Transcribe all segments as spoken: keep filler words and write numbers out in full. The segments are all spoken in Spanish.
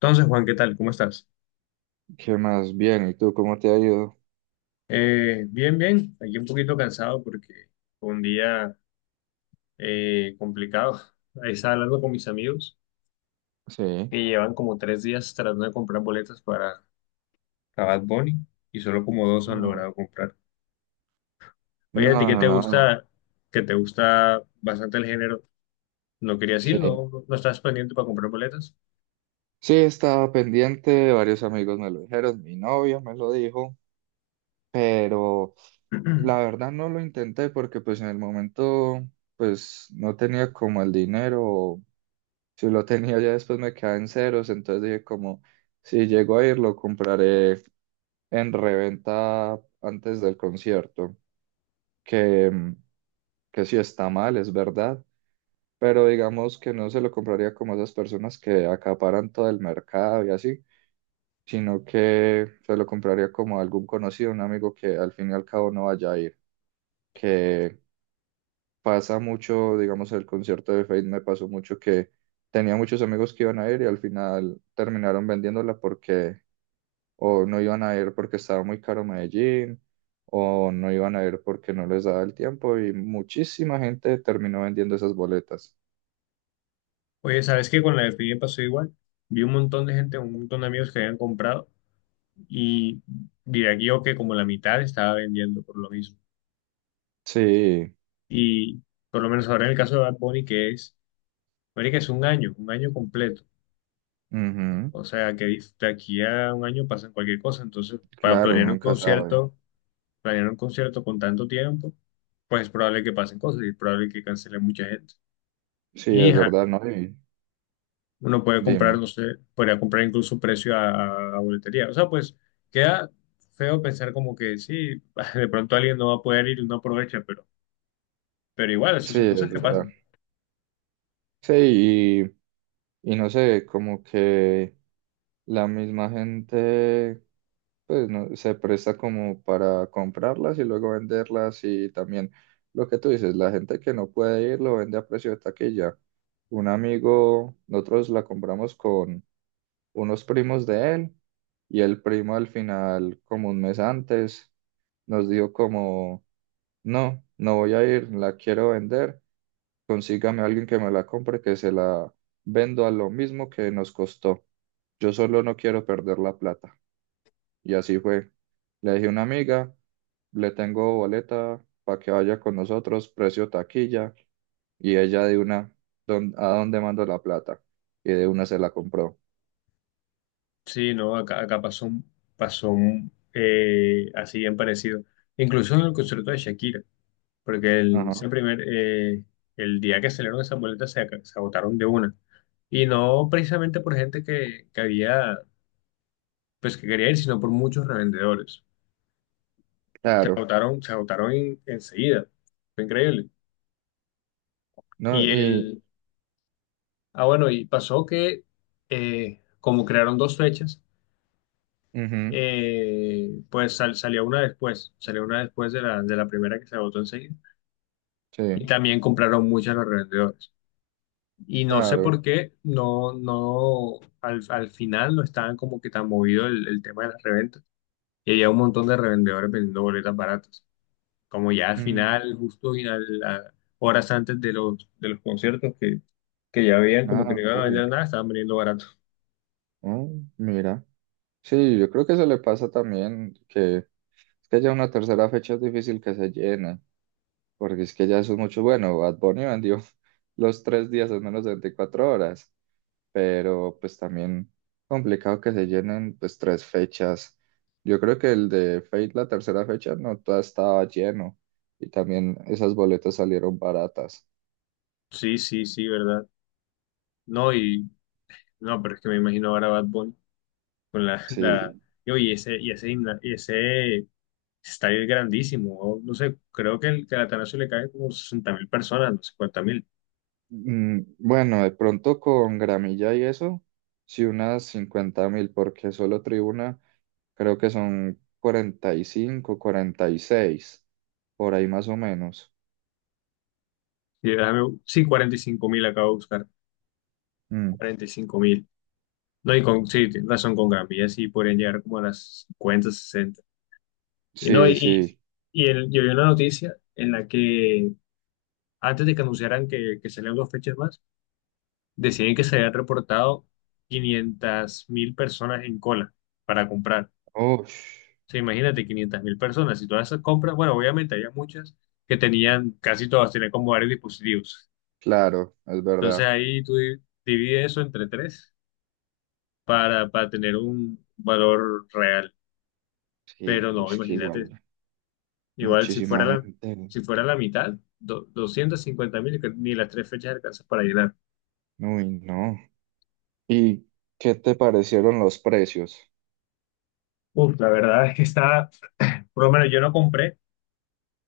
Entonces, Juan, ¿qué tal? ¿Cómo estás? ¿Qué más? Bien, ¿y tú cómo te ha ido? Eh, bien, bien. Aquí un poquito cansado porque fue un día eh, complicado. Ahí estaba hablando con mis amigos Sí. que llevan como tres días tratando de comprar boletas para para Bad Bunny y solo como dos han No, logrado comprar. Oye, ¿a ti no, qué no, te no. gusta? Que te gusta bastante el género. No quería Sí. decir, no, no no estás pendiente para comprar boletas. Sí, estaba pendiente, varios amigos me lo dijeron, mi novia me lo dijo, pero la verdad no lo intenté porque pues en el momento pues no tenía como el dinero, o si lo tenía ya después me quedaba en ceros, entonces dije como si llego a ir lo compraré en reventa antes del concierto, que, que sí está mal, es verdad, pero digamos que no se lo compraría como esas personas que acaparan todo el mercado y así, sino que se lo compraría como a algún conocido, un amigo que al fin y al cabo no vaya a ir, que pasa mucho, digamos, el concierto de Faith me pasó mucho que tenía muchos amigos que iban a ir y al final terminaron vendiéndola porque o no iban a ir porque estaba muy caro Medellín, o no iban a ir porque no les daba el tiempo y muchísima gente terminó vendiendo esas boletas. Oye, ¿sabes qué? Con la de Piñe pasó igual. Vi un montón de gente, un montón de amigos que habían comprado y diría que yo que como la mitad estaba vendiendo por lo mismo. Sí, Y por lo menos ahora en el caso de Bad Bunny, que es, marica, es un año, un año completo. ujú. O sea, que dif- de aquí a un año pasan cualquier cosa. Entonces, para Claro, uno planear un nunca sabe. concierto, planear un concierto con tanto tiempo, pues es probable que pasen cosas y es probable que cancele mucha gente. Sí, Y es ajá, verdad, ¿no? Y uno puede comprar, dime. no sé, podría comprar incluso precio a, a boletería. O sea, pues queda feo pensar como que sí, de pronto alguien no va a poder ir y no aprovecha, pero Pero igual, eso Sí, son es cosas que verdad. pasan. Sí, y, y no sé, como que la misma gente, pues, no, se presta como para comprarlas y luego venderlas y también lo que tú dices, la gente que no puede ir lo vende a precio de taquilla. Un amigo, nosotros la compramos con unos primos de él y el primo al final, como un mes antes, nos dio como... No, no voy a ir, la quiero vender. Consígame a alguien que me la compre, que se la vendo a lo mismo que nos costó. Yo solo no quiero perder la plata. Y así fue. Le dije a una amiga, le tengo boleta para que vaya con nosotros, precio taquilla. Y ella de una, "¿Dón- ¿a dónde mando la plata?" Y de una se la compró. Sí, no, acá, acá pasó, un- pasó un, eh, así bien parecido. Incluso en el concierto de Shakira, porque el, ese Ajá, primer, eh, el día que salieron esas boletas se, ac- se agotaron de una. Y no precisamente por gente que, que había, pues que quería ir, sino por muchos revendedores. Se claro. agotaron, se agotaron en- enseguida. Fue increíble. No, Y y, el, ah, bueno, y pasó que eh, como crearon dos fechas, ujú, eh, pues sal- salió una después, salió una después de la, de la primera que se agotó enseguida. sí, Y también compraron muchas los revendedores. Y no sé claro. por qué, no, no, al, al final no estaban como que tan movido el, el tema de las reventas. Y había un montón de revendedores vendiendo boletas baratas. Como ya al Mm, final, justo y al- a- horas antes de los, de los conciertos que, que ya veían como ah, que no ok. iban a vender nada, estaban vendiendo barato. Oh, mira. Sí, yo creo que eso le pasa también, que es que ya una tercera fecha es difícil que se llene, porque es que ya eso es mucho bueno. Bad Bunny vendió los tres días en menos de veinticuatro horas, pero pues también complicado que se llenen pues tres fechas. Yo creo que el de Fate, la tercera fecha, no toda estaba lleno y también esas boletas salieron baratas. Sí, sí, sí, ¿verdad? No, y no, pero es que me imagino ahora Bad Bunny. Con la, la Sí. y oye, ese, y ese, gimna- y ese estadio es grandísimo, o no sé, creo que el, que al Atanasio le cae como sesenta mil personas, no cincuenta mil, Mm, bueno, de pronto con gramilla y eso, sí unas cincuenta mil, porque solo tribuna. Creo que son cuarenta cuarenta y cinco, cuarenta y seis, por ahí más o menos. sí, déjame- sí, cuarenta y cinco mil acabo de buscar, Mm. cuarenta y cinco mil, no, y con, sí, tienes razón, con Gambia sí podrían llegar como a las cincuenta sesenta y no, Sí, y, sí. y el, yo vi una noticia en la que antes de que anunciaran que, que salían dos fechas más, decían que se habían reportado quinientas mil personas en cola para comprar. Ush, Sea, imagínate quinientas mil personas y todas esas compras, bueno, obviamente había muchas que tenían, casi todas tenían como varios dispositivos. claro, es Entonces verdad. ahí tú di- divides eso entre tres para, para tener un valor real. Sí, Pero no, es que imagínate, igual, igual si fuera muchísima la, gente. si fuera la mitad, do- doscientos cincuenta mil, que ni las tres fechas alcanzas para llenar. Uy, no. ¿Y qué te parecieron los precios? Uf, la verdad es que está, por lo menos yo no compré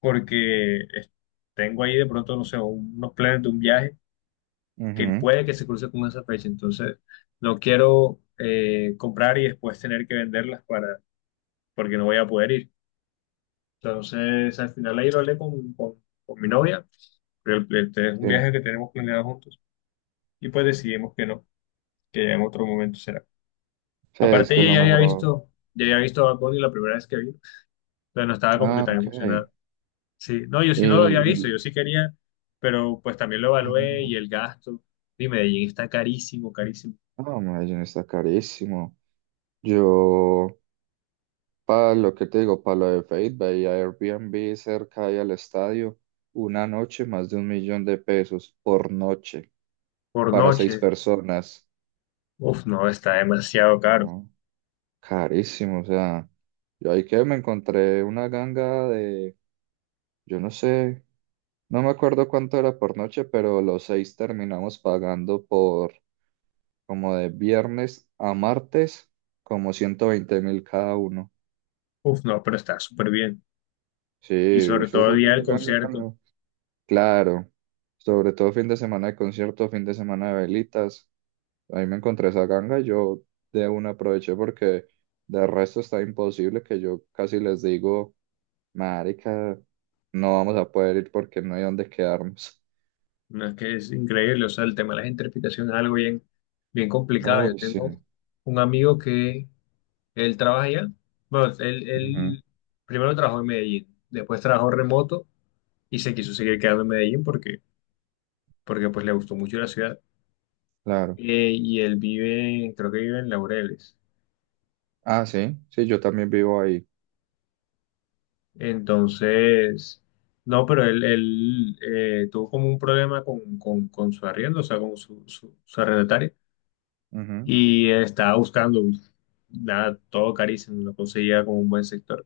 porque eh, tengo ahí de pronto, no sé, unos planes de un viaje que Ujú. puede que se cruce con esa fecha. Entonces, no quiero eh, comprar y después tener que venderlas para, porque no voy a poder ir. Entonces, al final ahí lo hablé con, con, con mi novia, pero el- este es un Sí, viaje que tenemos planeado juntos y pues decidimos que no, que ya en otro momento será. sí, es Aparte, que es ella lo ya había mejor. visto, ya había visto a Bad Bunny la primera vez que vino, pero no estaba como que Ah, tan ok. emocionada. Sí, no, yo sí no lo había visto, El... yo sí quería, pero pues también lo evalué Ah, y el gasto. Y Medellín está carísimo, carísimo no, Medellín está carísimo. Yo, para lo que te digo, para lo de Fate, veía Airbnb cerca ahí al estadio, una noche más de un millón de pesos por noche por para seis noche. personas. Uf, no, está demasiado caro. No, carísimo, o sea, yo ahí que me encontré una ganga de, yo no sé, no me acuerdo cuánto era por noche, pero los seis terminamos pagando por como de viernes a martes, como ciento veinte mil cada uno. Uf, no, pero está súper bien. Sí, Y sobre eso todo fue el día del una ganga que concierto. no- Claro, sobre todo fin de semana de conciertos, fin de semana de velitas. Ahí me encontré esa ganga, yo de una aproveché porque de resto está imposible que yo casi les digo, marica, no vamos a poder ir porque no hay dónde quedarnos. No es que es increíble, o sea, el tema de las interpretaciones es algo bien, bien complicado. Yo Uy, sí, tengo un amigo que él trabaja allá. Bueno, él, ujú, él primero trabajó en Medellín, después trabajó remoto y se quiso seguir quedando en Medellín porque, porque pues le gustó mucho la ciudad. claro. Eh, y él vive, creo que vive en Laureles. Ah, sí, sí, yo también vivo ahí. Entonces, no, pero él, él, eh, tuvo como un problema con, con, con su arriendo, o sea, con su, su, su arrendatario, Ujú, y estaba buscando, nada, todo carísimo, no conseguía como un buen sector,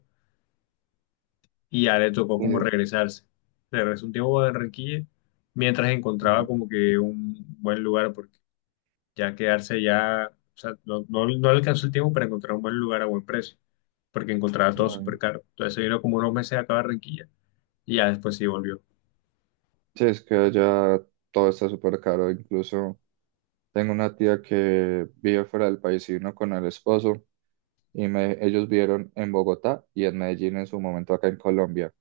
y ya le tocó como y- regresarse. Regresó un tiempo a Barranquilla mientras encontraba ujú, como que un buen lugar, porque ya quedarse ya, o sea, no, no, no le alcanzó el tiempo para encontrar un buen lugar a buen precio, porque encontraba todo vale. súper caro. Entonces se vino como unos meses acá a Barranquilla, y ya después sí volvió. Sí, es que ya todo está súper caro, incluso tengo una tía que vive fuera del país y vino con el esposo, y me- ellos vivieron en Bogotá y en Medellín en su momento acá en Colombia.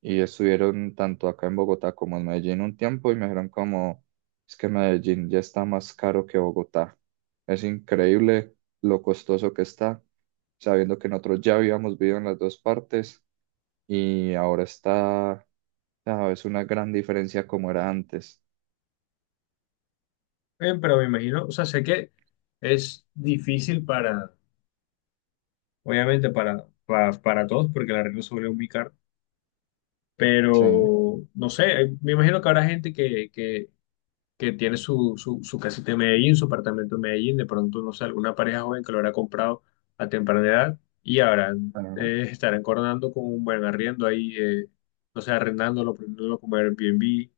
Y estuvieron tanto acá en Bogotá como en Medellín un tiempo y me dijeron como, es que Medellín ya está más caro que Bogotá. Es increíble lo costoso que está, sabiendo que nosotros ya habíamos vivido en las dos partes y ahora está, ah, es una gran diferencia como era antes. Eh, pero me imagino, o sea, sé que es difícil para, obviamente para, para, para todos, porque la arreglo se vuelve muy Sí. pero no sé, eh, me imagino que habrá gente que, que, que tiene su, su, su casita en Medellín, su apartamento en Medellín, de pronto, no sé, alguna pareja joven que lo habrá comprado a temprana edad y habrán, Ajá. eh, estarán coronando con un buen arriendo ahí, eh, no sé, arrendándolo, prendiéndolo como Airbnb,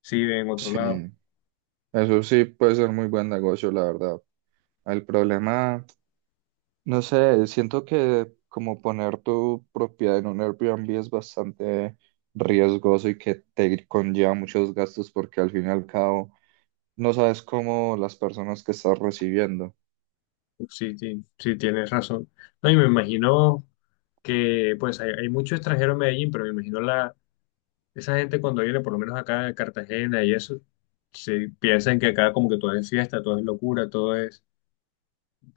si en otro Sí, lado. eso sí puede ser muy buen negocio, la verdad. El problema... No sé, siento que como poner tu propiedad en un Airbnb es bastante riesgoso y que te conlleva muchos gastos porque al fin y al cabo no sabes cómo las personas que estás recibiendo. Sí, ti- sí, tienes razón. No, y me imagino que pues hay, hay mucho extranjero en Medellín, pero me imagino la, esa gente cuando viene, por lo menos acá a Cartagena y eso, se piensan que acá como que todo es fiesta, todo es locura, todo es...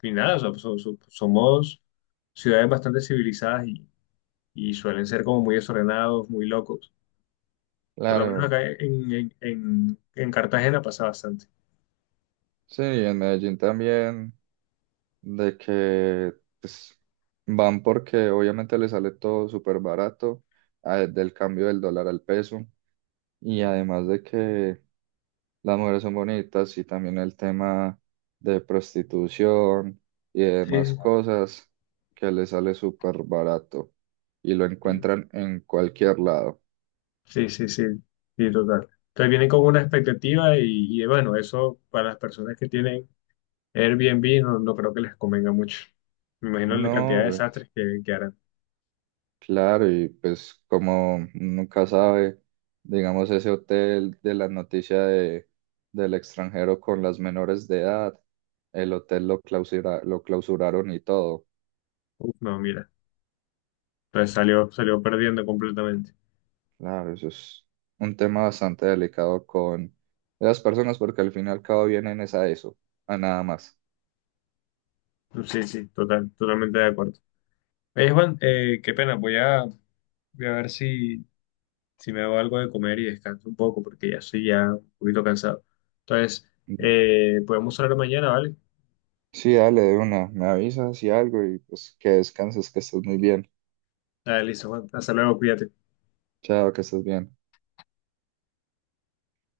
Y nada, o sea, so- so- somos ciudades bastante civilizadas y, y suelen ser como muy desordenados, muy locos. Por lo menos Claro, acá en, en, en, en Cartagena pasa bastante. sí, en Medellín también, de que pues, van porque obviamente les sale todo súper barato, ah, del cambio del dólar al peso, y además de que las mujeres son bonitas y también el tema de prostitución y Sí, demás cosas que le sale súper barato y lo sí. encuentran en cualquier lado. Sí, sí, sí, sí, total. Entonces vienen con una expectativa y, y, bueno, eso para las personas que tienen Airbnb no, no creo que les convenga mucho. Me imagino la cantidad No, de pues, desastres que, que harán. claro, y pues como nunca sabe, digamos ese hotel de la noticia de, del extranjero con las menores de edad, el hotel lo clausura- lo clausuraron y todo. Uf, no, mira. Entonces salió, salió perdiendo completamente. Claro, eso es un tema bastante delicado con las personas porque al fin y al cabo vienen es a eso, a nada más. Sí, sí, total, totalmente de acuerdo. Oye, Juan, eh, qué pena, voy a, voy a ver si, si me hago algo de comer y descanso un poco porque ya estoy ya un poquito cansado. Entonces, Da- eh, podemos hablar mañana, ¿vale? Sí, dale de una, me avisas y algo y pues que descanses, que estés muy bien. Dale, listo, Juan. Hasta luego, cuídate. Chao, que estés bien.